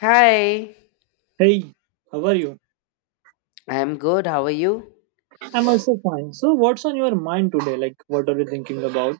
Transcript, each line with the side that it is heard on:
left: Hi.
right: Hey, how are you?
left: I'm good. How are you?
right: I'm also fine. So, what's on your mind today? Like, what are you thinking about?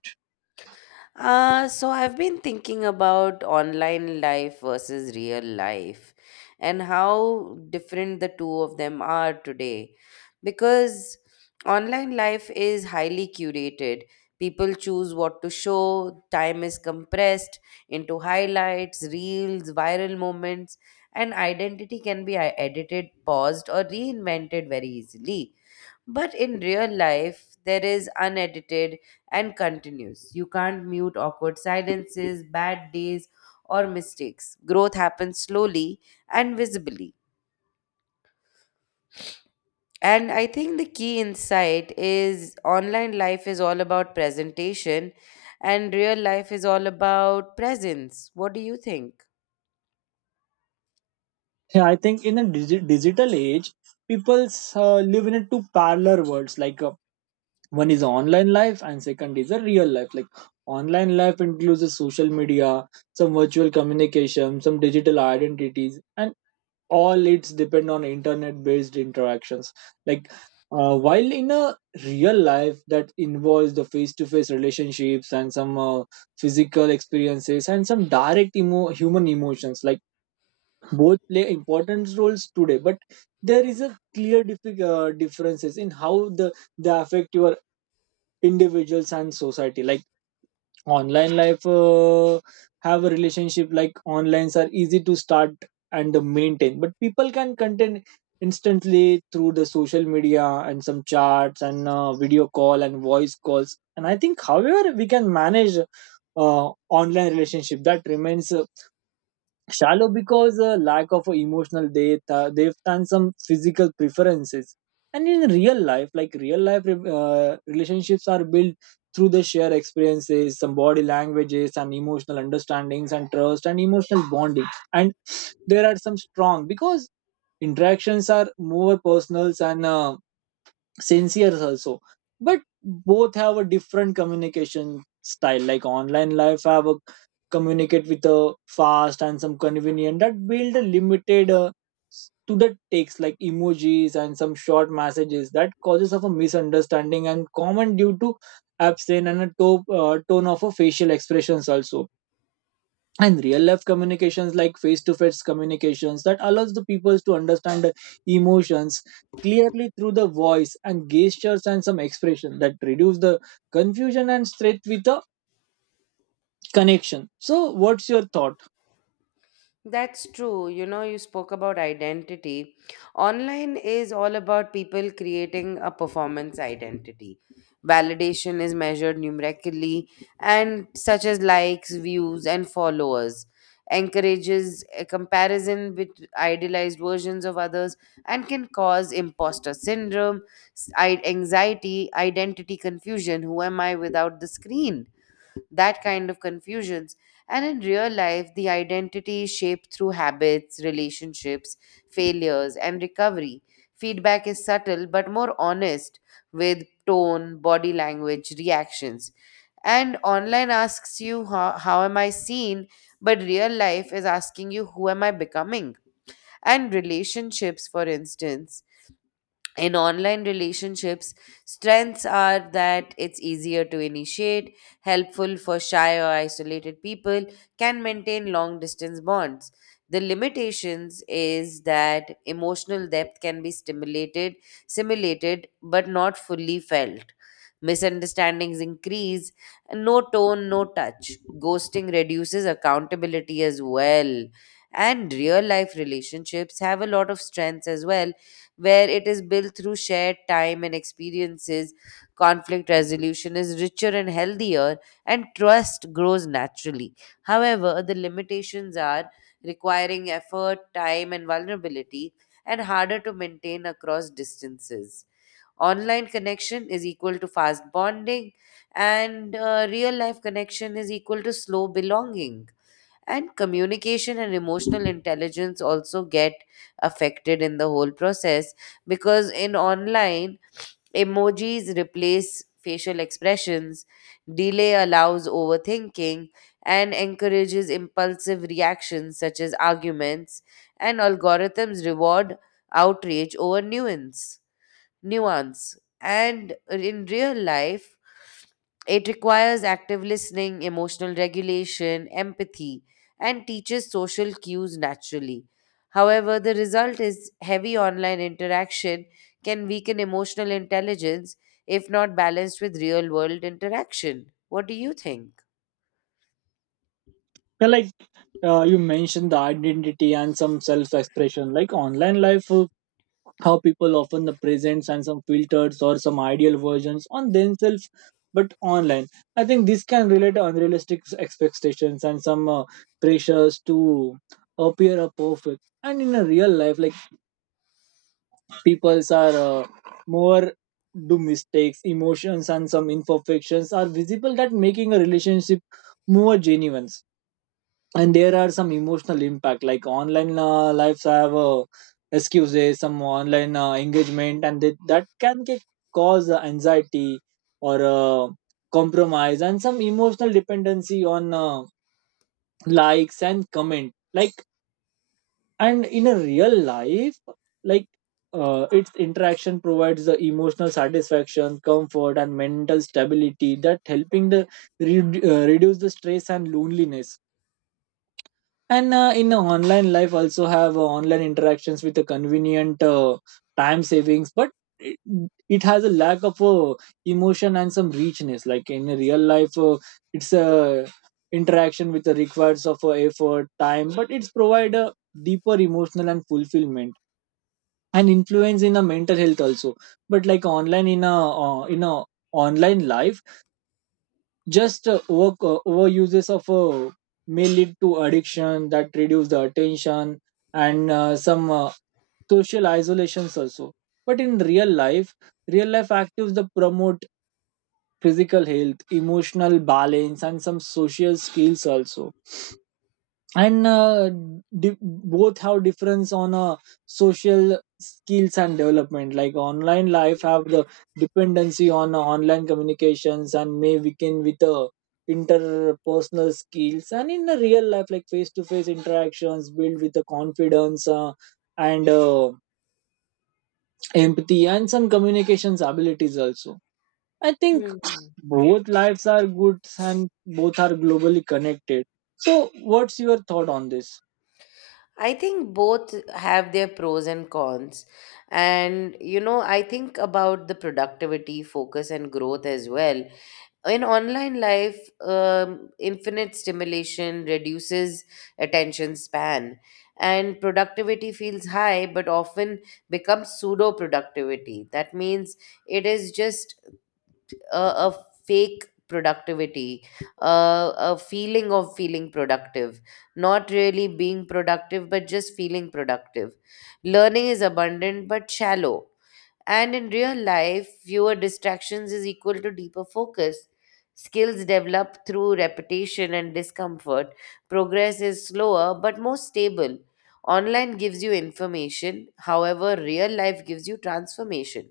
left: So I've been thinking about online life versus real life and how different the two of them are today. Because online life is highly curated. People choose what to show, time is compressed into highlights, reels, viral moments, and identity can be edited, paused, or reinvented very easily. But in real life, there is unedited and continuous. You can't mute awkward silences, bad days, or mistakes. Growth happens slowly and visibly. And I think the key insight is online life is all about presentation, and real life is all about presence. What do you think?
right: Yeah, I think in a digital age, people live in a two parallel worlds. Like one is online life, and second is a real life. Like online life includes a social media, some virtual communication, some digital identities, and all it's depend on internet based interactions like while in a real life that involves the face to face relationships and some physical experiences and some direct human emotions like both play important roles today, but there is a clear differences in how they affect your individuals and society. Like online life have a relationship like onlines are easy to start and maintain, but people can contain instantly through the social media and some chats and video call and voice calls. And I think however we can manage online relationship that remains shallow because lack of emotional depth depth and some physical preferences. And in real life, like real life, relationships are built through the shared experiences, some body languages and emotional understandings and trust and emotional bonding, and there are some strong because interactions are more personal and sincere also. But both have a different communication style. Like online life have a communicate with a fast and some convenient that build a limited to the takes like emojis and some short messages that causes of a misunderstanding and common due to absent and a tone of a facial expressions also. And real life communications like face to face communications that allows the people to understand the emotions clearly through the voice and gestures and some expression that reduce the confusion and straight with the connection. So what's your thought?
left: That's true. You know, you spoke about identity. Online is all about people creating a performance identity. Validation is measured numerically, and such as likes, views, and followers, encourages a comparison with idealized versions of others and can cause imposter syndrome, anxiety, identity confusion. Who am I without the screen? That kind of confusions. And in real life, the identity is shaped through habits, relationships, failures, and recovery. Feedback is subtle but more honest with tone, body language, reactions. And online asks you, how am I seen? But real life is asking you, who am I becoming? And relationships, for instance, in online relationships, strengths are that it's easier to initiate, helpful for shy or isolated people, can maintain long distance bonds. The limitations is that emotional depth can be simulated, but not fully felt. Misunderstandings increase, no tone, no touch. Ghosting reduces accountability as well. And real life relationships have a lot of strengths as well, where it is built through shared time and experiences, conflict resolution is richer and healthier, and trust grows naturally. However, the limitations are requiring effort, time, and vulnerability, and harder to maintain across distances. Online connection is equal to fast bonding, and real life connection is equal to slow belonging, and communication and emotional intelligence also get affected in the whole process because in online, emojis replace facial expressions, delay allows overthinking and encourages impulsive reactions such as arguments, and algorithms reward outrage over nuance. And in real life, it requires active listening, emotional regulation, empathy, and teaches social cues naturally. However, the result is heavy online interaction can weaken emotional intelligence if not balanced with real world interaction. What do you think?
right: Uh, like you mentioned the identity and some self expression. Like online life, how people often present and some filters or some ideal versions on themselves, but online I think this can relate to unrealistic expectations and some pressures to appear a perfect. And in a real life, like people's are more do mistakes, emotions and some imperfections are visible that making a relationship more genuine. And there are some emotional impact like online lives have excuses some online engagement and that can cause anxiety or compromise and some emotional dependency on likes and comment like. And in a real life, like its interaction provides the emotional satisfaction, comfort and mental stability that helping the reduce the stress and loneliness. And in online life also have online interactions with a convenient time savings, but it, it has a lack of emotion and some richness. Like in a real life, it's a interaction with the requires of effort time, but it's provide a deeper emotional and fulfillment and influence in the mental health also. But like online in a online life, just overuses of may lead to addiction that reduce the attention and some social isolations also. But in real life, real life actives that promote physical health, emotional balance and some social skills also. And both have difference on social skills and development. Like online life have the dependency on online communications and may weaken with interpersonal skills. And in the real life, like face to face interactions build with the confidence and empathy and some communications abilities also, I think
left: Hmm.
right: both lives are good and both are globally connected. So what's your thought on this?
left: I think both have their pros and cons. And, you know, I think about the productivity, focus, and growth as well. In online life, infinite stimulation reduces attention span, and productivity feels high but often becomes pseudo productivity. That means it is just a fake productivity, a feeling of feeling productive, not really being productive but just feeling productive. Learning is abundant but shallow, and in real life, fewer distractions is equal to deeper focus. Skills develop through repetition and discomfort. Progress is slower but more stable. Online gives you information; however, real life gives you transformation.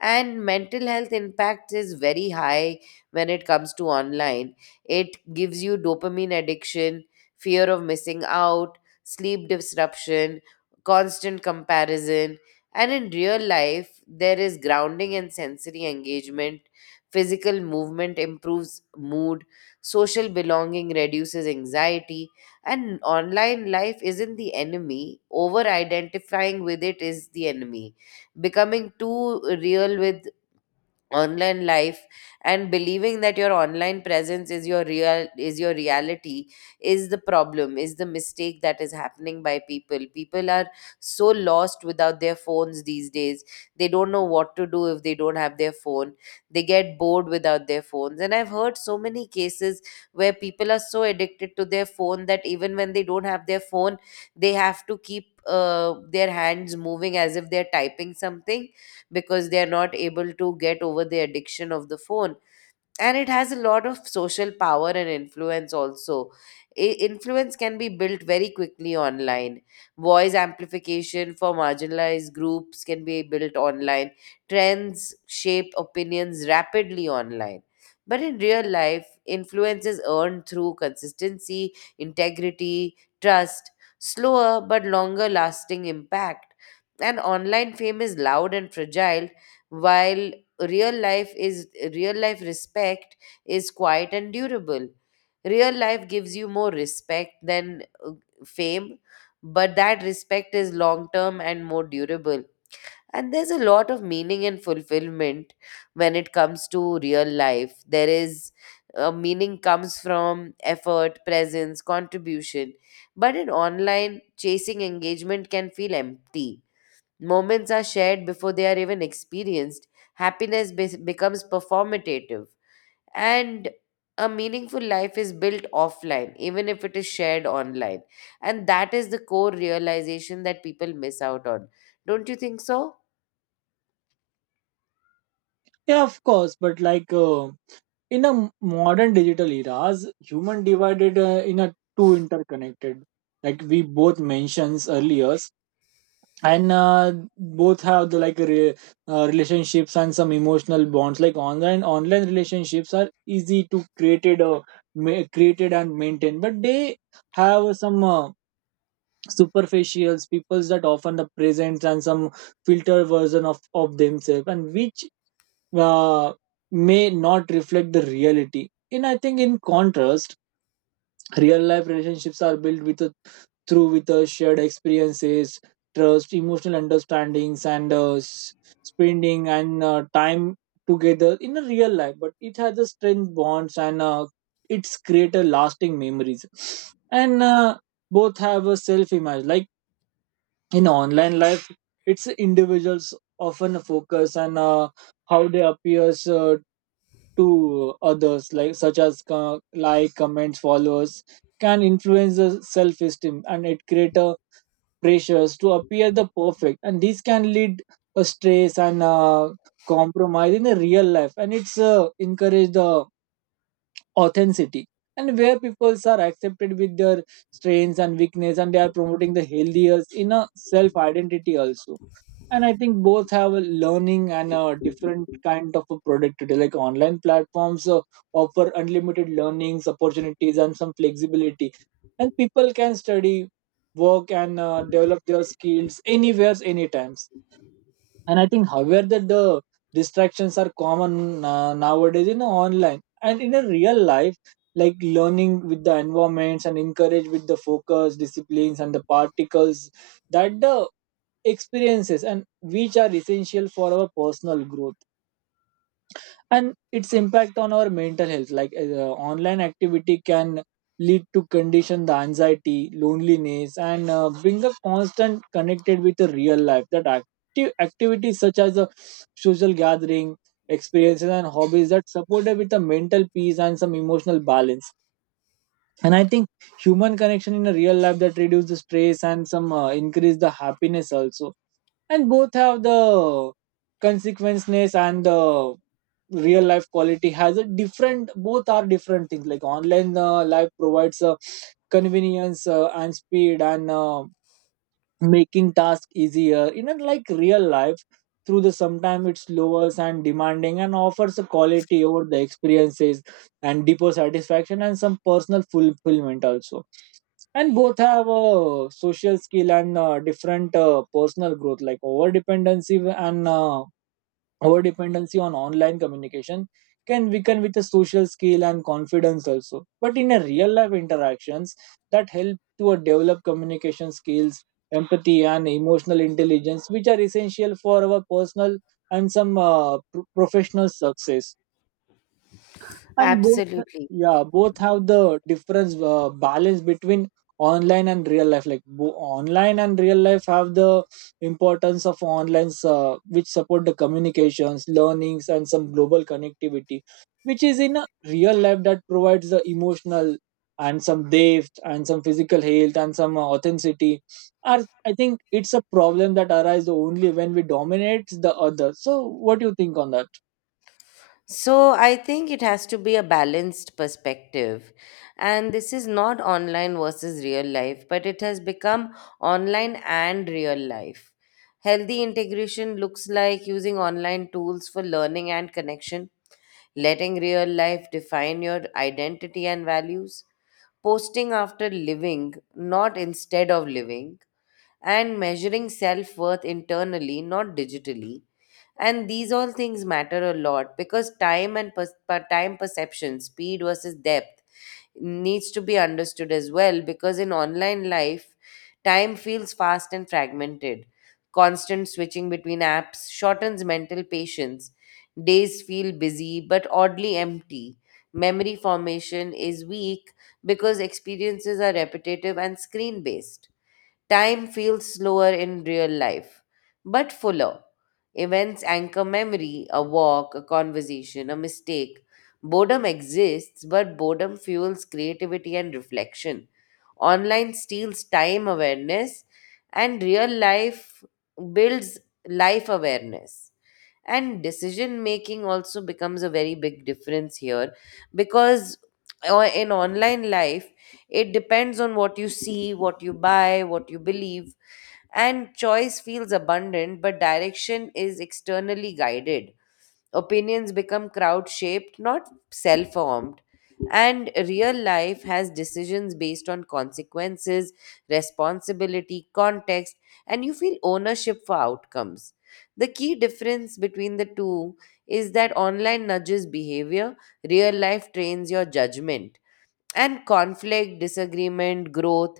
left: And mental health impact is very high. When it comes to online, it gives you dopamine addiction, fear of missing out, sleep disruption, constant comparison. And in real life, there is grounding and sensory engagement, physical movement improves mood, social belonging reduces anxiety. And online life isn't the enemy; over identifying with it is the enemy. Becoming too real with online life and believing that your online presence is your real, is your reality, is the problem, is the mistake that is happening by people. People are so lost without their phones these days. They don't know what to do if they don't have their phone. They get bored without their phones, and I've heard so many cases where people are so addicted to their phone that even when they don't have their phone, they have to keep their hands moving as if they're typing something, because they are not able to get over the addiction of the phone. And it has a lot of social power and influence also. Influence can be built very quickly online, voice amplification for marginalized groups can be built online, trends shape opinions rapidly online. But in real life, influence is earned through consistency, integrity, trust, slower but longer lasting impact. And online fame is loud and fragile, while real life is, real life respect is quiet and durable. Real life gives you more respect than fame, but that respect is long term and more durable. And there's a lot of meaning and fulfillment when it comes to real life. There is, meaning comes from effort, presence, contribution. But in online, chasing engagement can feel empty. Moments are shared before they are even experienced. Happiness becomes performative. And a meaningful life is built offline, even if it is shared online. And that is the core realization that people miss out on. Don't you think so?
right: Yeah, of course, but like in a modern digital eras, human divided in a two interconnected, like we both mentions earlier, and both have the like relationships and some emotional bonds. Like online relationships are easy to created, created and maintain, but they have some. Superficials peoples that often the present and some filter version of themselves and which uh, may not reflect the reality. And I think, in contrast, real life relationships are built with a, through with a shared experiences, trust, emotional understandings, and spending and time together in a real life. But it has a strength bonds and it's create a lasting memories. And both have a self image. Like in online life, it's individuals often focus on how they appears to others, like such as like comments, followers can influence the self-esteem and it create a pressures to appear the perfect and this can lead a stress and compromise. In the real life, and it's encourage the authenticity and where people are accepted with their strengths and weakness and they are promoting the healthier in a self identity also. And I think both have a learning and a different kind of a productivity. Like online platforms offer unlimited learnings opportunities and some flexibility, and people can study, work and develop their skills anywhere, anytimes. And I think however that the distractions are common nowadays in online. And in a real life, like learning with the environments and encourage with the focus disciplines and the particles that the experiences and which are essential for our personal growth and its impact on our mental health. Like online activity can lead to condition the anxiety, loneliness and bring a constant connected with the real life that active activities such as a social gathering experiences and hobbies that supported with the mental peace and some emotional balance. And I think human connection in a real life that reduce the stress and some increase the happiness also. And both have the consequences and the real life quality has a different, both are different things. Like online life provides a convenience and speed and making tasks easier in a, like real life through the sometimes it's slower and demanding and offers a quality over the experiences and deeper satisfaction and some personal fulfillment also. And both have a social skill and different personal growth. Like over dependency and our dependency on online communication can weaken with the social skill and confidence also. But in a real life interactions that help to develop communication skills, empathy and emotional intelligence, which are essential for our personal and some professional success. And both,
left: Absolutely.
right: yeah, both have the difference, balance between online and real life. Like online and real life have the importance of online which support the communications, learnings and some global connectivity, which is in a real life that provides the emotional and some depth and some physical health and some authenticity are, I think it's a problem that arises only when we dominate the other. So what do you think on that?
left: So I think it has to be a balanced perspective. And this is not online versus real life, but it has become online and real life. Healthy integration looks like using online tools for learning and connection, letting real life define your identity and values, posting after living, not instead of living, and measuring self worth internally, not digitally. And these all things matter a lot because time and time perception, speed versus depth, needs to be understood as well. Because in online life, time feels fast and fragmented, constant switching between apps shortens mental patience, days feel busy but oddly empty, memory formation is weak because experiences are repetitive and screen based. Time feels slower in real life, but fuller. Events anchor memory, a walk, a conversation, a mistake. Boredom exists, but boredom fuels creativity and reflection. Online steals time awareness, and real life builds life awareness. And decision making also becomes a very big difference here because in online life, it depends on what you see, what you buy, what you believe, and choice feels abundant, but direction is externally guided. Opinions become crowd shaped, not self formed. And real life has decisions based on consequences, responsibility, context, and you feel ownership for outcomes. The key difference between the two is that online nudges behavior, real life trains your judgment. And conflict, disagreement, growth,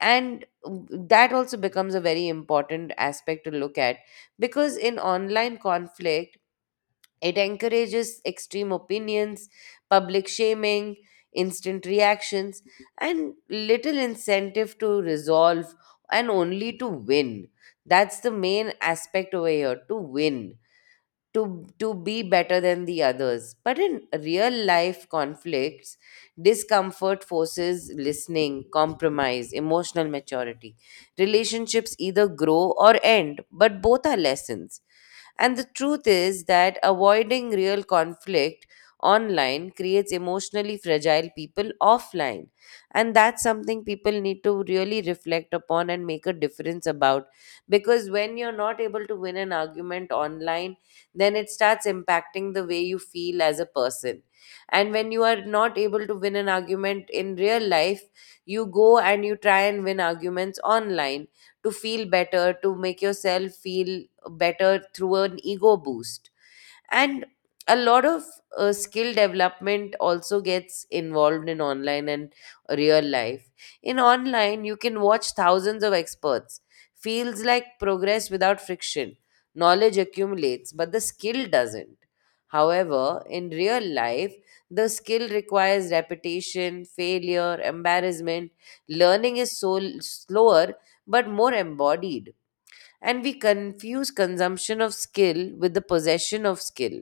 left: and that also becomes a very important aspect to look at. Because in online conflict, it encourages extreme opinions, public shaming, instant reactions, and little incentive to resolve and only to win. That's the main aspect over here, to win, to to be better than the others. But in real life conflicts, discomfort forces listening, compromise, emotional maturity. Relationships either grow or end, but both are lessons. And the truth is that avoiding real conflict online creates emotionally fragile people offline. And that's something people need to really reflect upon and make a difference about. Because when you're not able to win an argument online, then it starts impacting the way you feel as a person. And when you are not able to win an argument in real life, you go and you try and win arguments online to feel better, to make yourself feel better through an ego boost. And a lot of skill development also gets involved in online and real life. In online, you can watch thousands of experts. Feels like progress without friction. Knowledge accumulates, but the skill doesn't. However, in real life, the skill requires repetition, failure, embarrassment. Learning is so slower but more embodied, and we confuse consumption of skill with the possession of skill.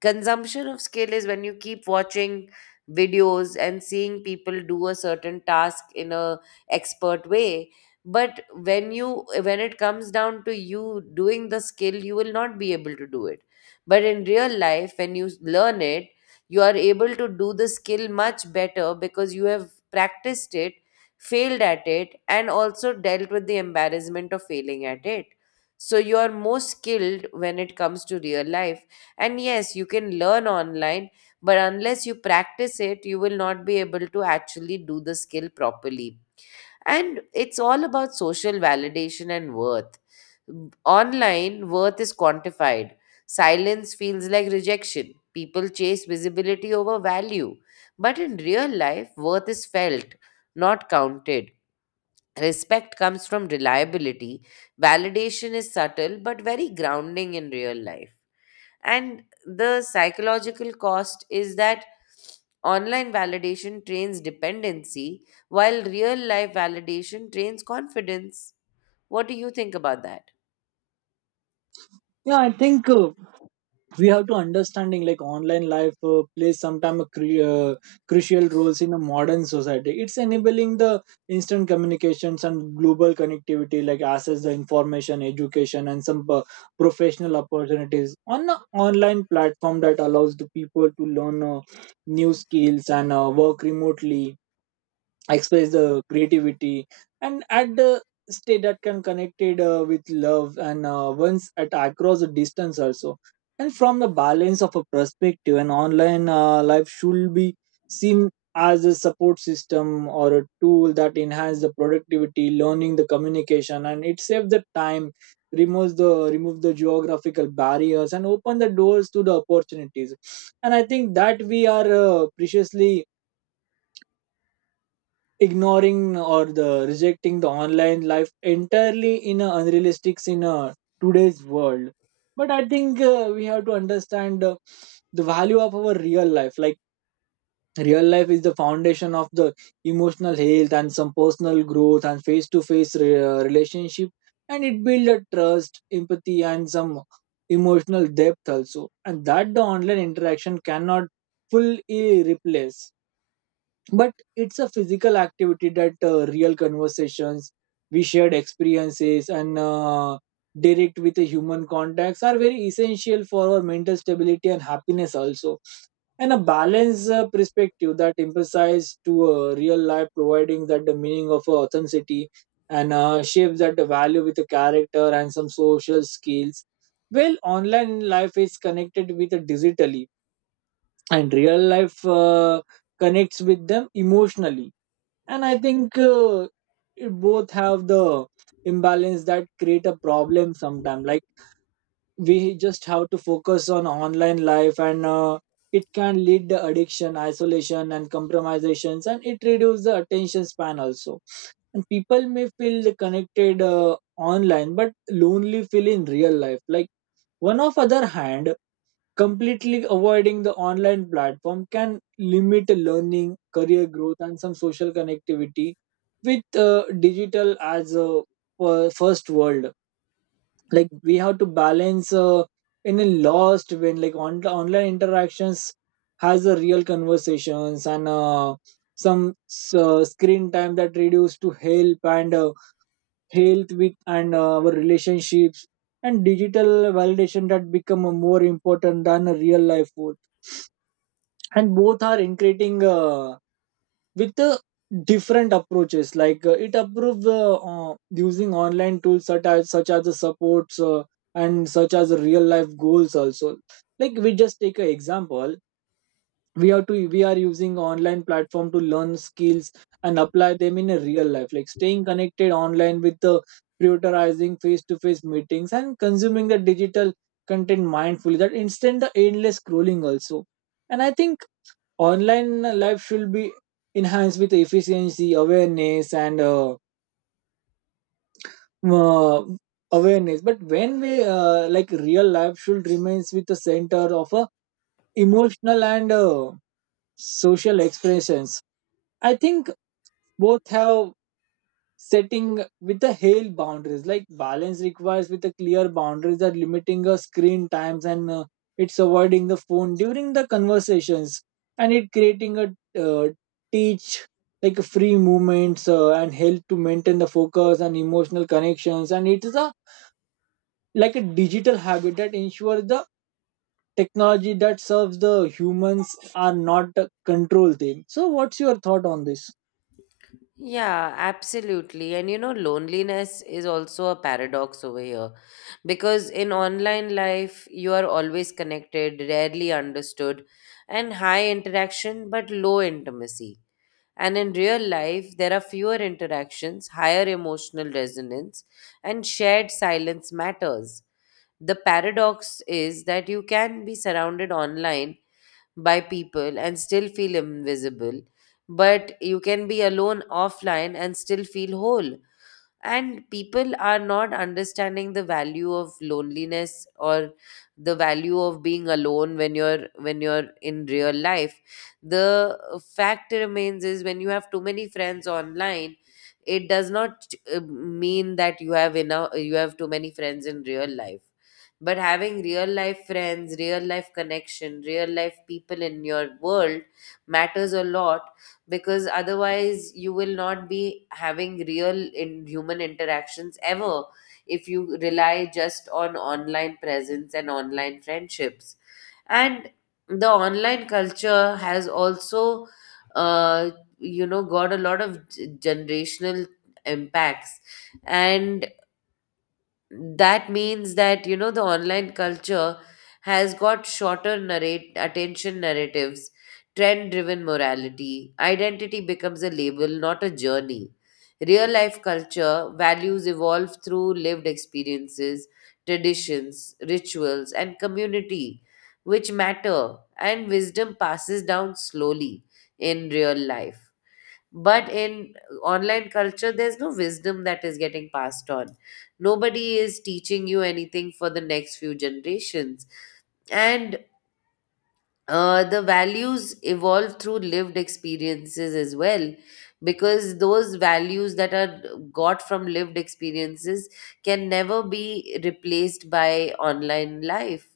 left: Consumption of skill is when you keep watching videos and seeing people do a certain task in a expert way. But when you, when it comes down to you doing the skill, you will not be able to do it. But in real life, when you learn it, you are able to do the skill much better because you have practiced it, failed at it, and also dealt with the embarrassment of failing at it. So you are more skilled when it comes to real life, and yes, you can learn online, but unless you practice it, you will not be able to actually do the skill properly. And it's all about social validation and worth. Online, worth is quantified. Silence feels like rejection. People chase visibility over value. But in real life, worth is felt, not counted. Respect comes from reliability. Validation is subtle but very grounding in real life. And the psychological cost is that online validation trains dependency, while real life validation trains confidence. What do you think about that?
right: Yeah, I think we have to understanding like online life plays sometimes crucial roles in a modern society. It's enabling the instant communications and global connectivity, like access the information, education and some professional opportunities on an online platform that allows the people to learn new skills and work remotely, express the creativity and at the state that can connected with love and once at across the distance also. And from the balance of a perspective, an online life should be seen as a support system or a tool that enhance the productivity, learning, the communication and it saves the time, removes the remove the geographical barriers and open the doors to the opportunities. And I think that we are preciously ignoring or the rejecting the online life entirely in a unrealistic in a today's world. But I think we have to understand the value of our real life. Like real life is the foundation of the emotional health and some personal growth and face to face relationship, and it builds a trust, empathy and some emotional depth also, and that the online interaction cannot fully replace. But it's a physical activity that real conversations, we shared experiences and direct with the human contacts are very essential for our mental stability and happiness also. And a balanced perspective that emphasizes to real life providing that the meaning of authenticity and shapes that the value with the character and some social skills. Well, online life is connected with the digitally and real life connects with them emotionally. And I think it both have the imbalance that create a problem sometimes. Like we just have to focus on online life and it can lead to addiction, isolation and compromisations and it reduces the attention span also. And people may feel connected online but lonely feel in real life like One of other hand, completely avoiding the online platform can limit learning, career growth, and some social connectivity with digital as a first world. Like, we have to balance in a lost when like online interactions has a real conversations, and some screen time that reduce to help and health with and our relationships, and digital validation that become a more important than a real life work. And both are increasing with different approaches. Like, it approve using online tools such as the supports, and such as the real life goals also. Like, we just take an example. We have to We are using online platform to learn skills and apply them in a real life, like staying connected online with the prioritizing face to face meetings and consuming the digital content mindfully that instead the endless scrolling also. And I think online life should be enhanced with efficiency, awareness, and uh, awareness. But when we like real life should remains with the center of a emotional and social expressions. I think both have setting with the hail boundaries. Like, balance requires with the clear boundaries that limiting screen times, and it's avoiding the phone during the conversations. And it creating a uh, teach, like free movements, and help to maintain the focus and emotional connections. And it is a like a digital habit that ensures the technology that serves the humans are not control them. So what's your thought on this?
left: Yeah, absolutely. And you know, loneliness is also a paradox over here because in online life, you are always connected, rarely understood, and high interaction but low intimacy. And in real life, there are fewer interactions, higher emotional resonance, and shared silence matters. The paradox is that you can be surrounded online by people and still feel invisible, but you can be alone offline and still feel whole. And people are not understanding the value of loneliness or the value of being alone when you're in real life. The fact remains is when you have too many friends online, it does not mean that you have enough. You have too many friends in real life. But having real life friends, real life connection, real life people in your world matters a lot, because otherwise you will not be having real in human interactions ever if you rely just on online presence and online friendships. And the online culture has also uh, you know got a lot of generational impacts. And that means that, you know, the online culture has got shorter narrate attention narratives, trend driven morality. Identity becomes a label, not a journey. Real life culture values evolve through lived experiences, traditions, rituals and community, which matter, and wisdom passes down slowly in real life. But in online culture, there's no wisdom that is getting passed on. Nobody is teaching you anything for the next few generations. And the values evolve through lived experiences as well, because those values that are got from lived experiences can never be replaced by online life.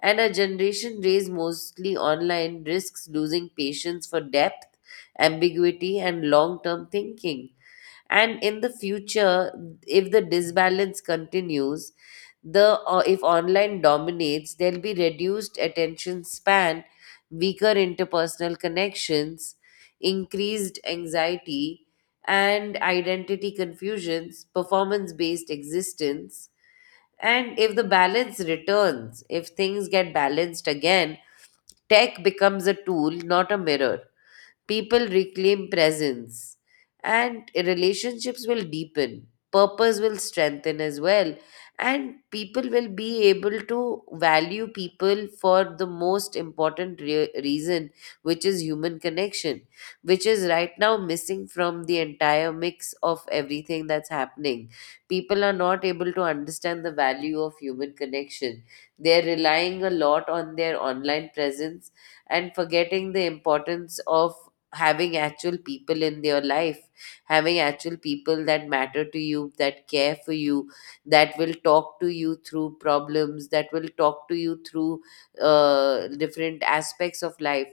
left: And a generation raised mostly online risks losing patience for depth, ambiguity and long term thinking. And in the future, if the disbalance continues, the or if online dominates, there'll be reduced attention span, weaker interpersonal connections, increased anxiety and identity confusions, performance based existence. And if the balance returns, if things get balanced again, tech becomes a tool, not a mirror. People reclaim presence and relationships will deepen. Purpose will strengthen as well. And people will be able to value people for the most important reason, which is human connection, which is right now missing from the entire mix of everything that's happening. People are not able to understand the value of human connection. They're relying a lot on their online presence and forgetting the importance of having actual people in your life, having actual people that matter to you, that care for you, that will talk to you through problems, that will talk to you through different aspects of life.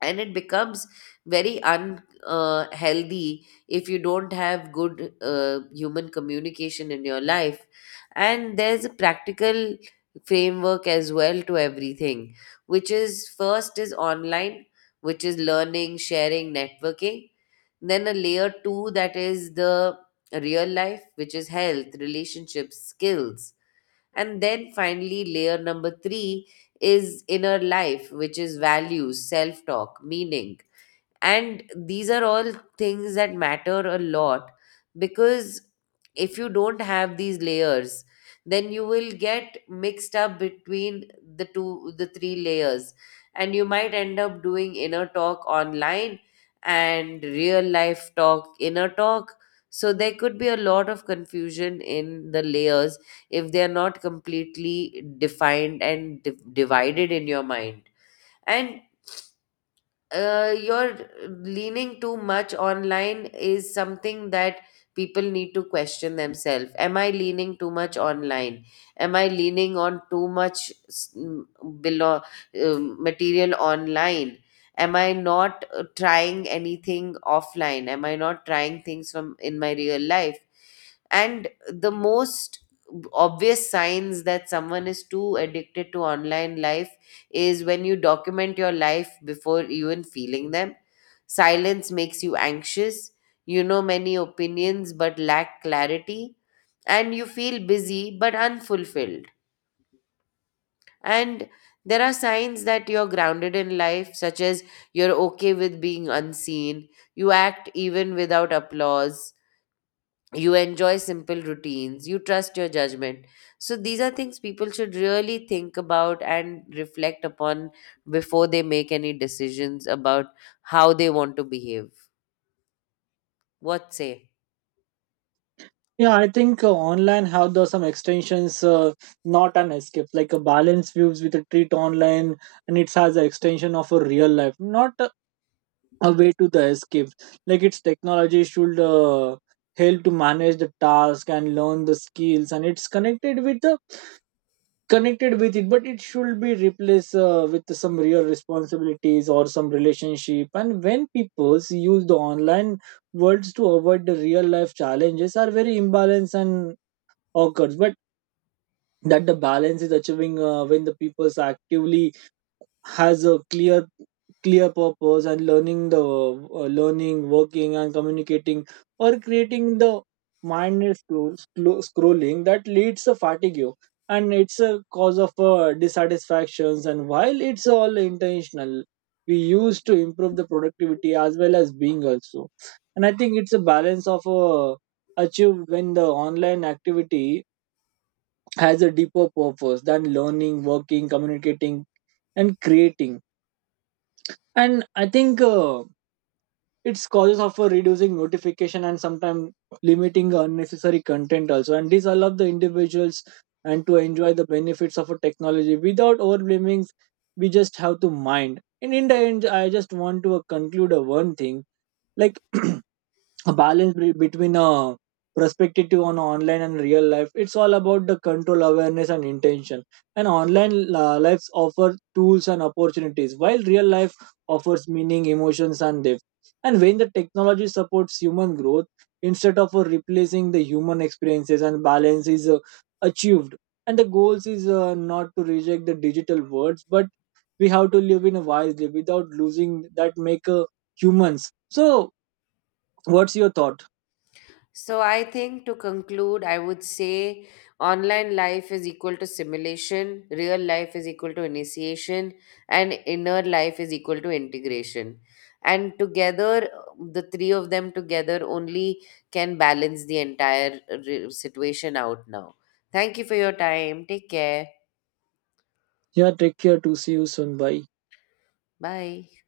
left: And it becomes very unhealthy if you don't have good human communication in your life. And there's a practical framework as well to everything, which is first is online, which is learning, sharing, networking. Then a layer 2, that is the real life, which is health, relationships, skills. And then finally, layer number three is inner life, which is values, self talk, meaning. And these are all things that matter a lot, because if you don't have these layers, then you will get mixed up between the three layers, and you might end up doing inner talk online and real life talk inner talk. So there could be a lot of confusion in the layers if they are not completely defined and divided in your mind. And you're leaning too much online is something that people need to question themselves. Am I leaning too much online? Am I leaning on too much below material online? Am I not trying anything offline? Am I not trying things from in my real life? And the most obvious signs that someone is too addicted to online life is when you document your life before even feeling them. Silence makes you anxious. You know many opinions but lack clarity. And you feel busy but unfulfilled. And there are signs that you're grounded in life, such as you're okay with being unseen, you act even without applause, you enjoy simple routines, you trust your judgment. So these are things people should really think about and reflect upon before they make any decisions about how they want to behave. What say?
right: Yeah, I think online have the some extensions, not an escape, like a balance views with a treat online, and it has an extension of a real life, not a, a way to the escape. Like, its technology should help to manage the task and learn the skills, and it's connected with the connected with it, but it should be replaced with some real responsibilities or some relationship. And when people use the online words to avoid the real life challenges, are very imbalanced and occurs. But that the balance is achieving when the people actively has a clear purpose and learning the learning, working, and communicating or creating the mindless scrolling that leads to fatigue, and it's a cause of dissatisfactions. And while it's all intentional, we use to improve the productivity as well as being also. And I think it's a balance of achieved when the online activity has a deeper purpose than learning, working, communicating, and creating. And I think its causes of reducing notification and sometimes limiting unnecessary content also. And this allows the individuals and to enjoy the benefits of a technology without overblaming. We just have to mind. And in the end, I just want to conclude one thing like a balance between a perspective on online and real life, it's all about the control, awareness, and intention. And online lives offer tools and opportunities, while real life offers meaning, emotions, and depth. And when the technology supports human growth instead of replacing the human experiences, and balance is achieved. And the goals is not to reject the digital worlds, but we have to live in a wisely without losing that make humans. So what's your thought?
left: So I think to conclude, I would say online life is equal to simulation, real life is equal to initiation, and inner life is equal to integration. And together, the three of them together only can balance the entire situation out now. Thank you for your time. Take care.
right: Yeah, take care. To see you soon. Bye.
left: Bye.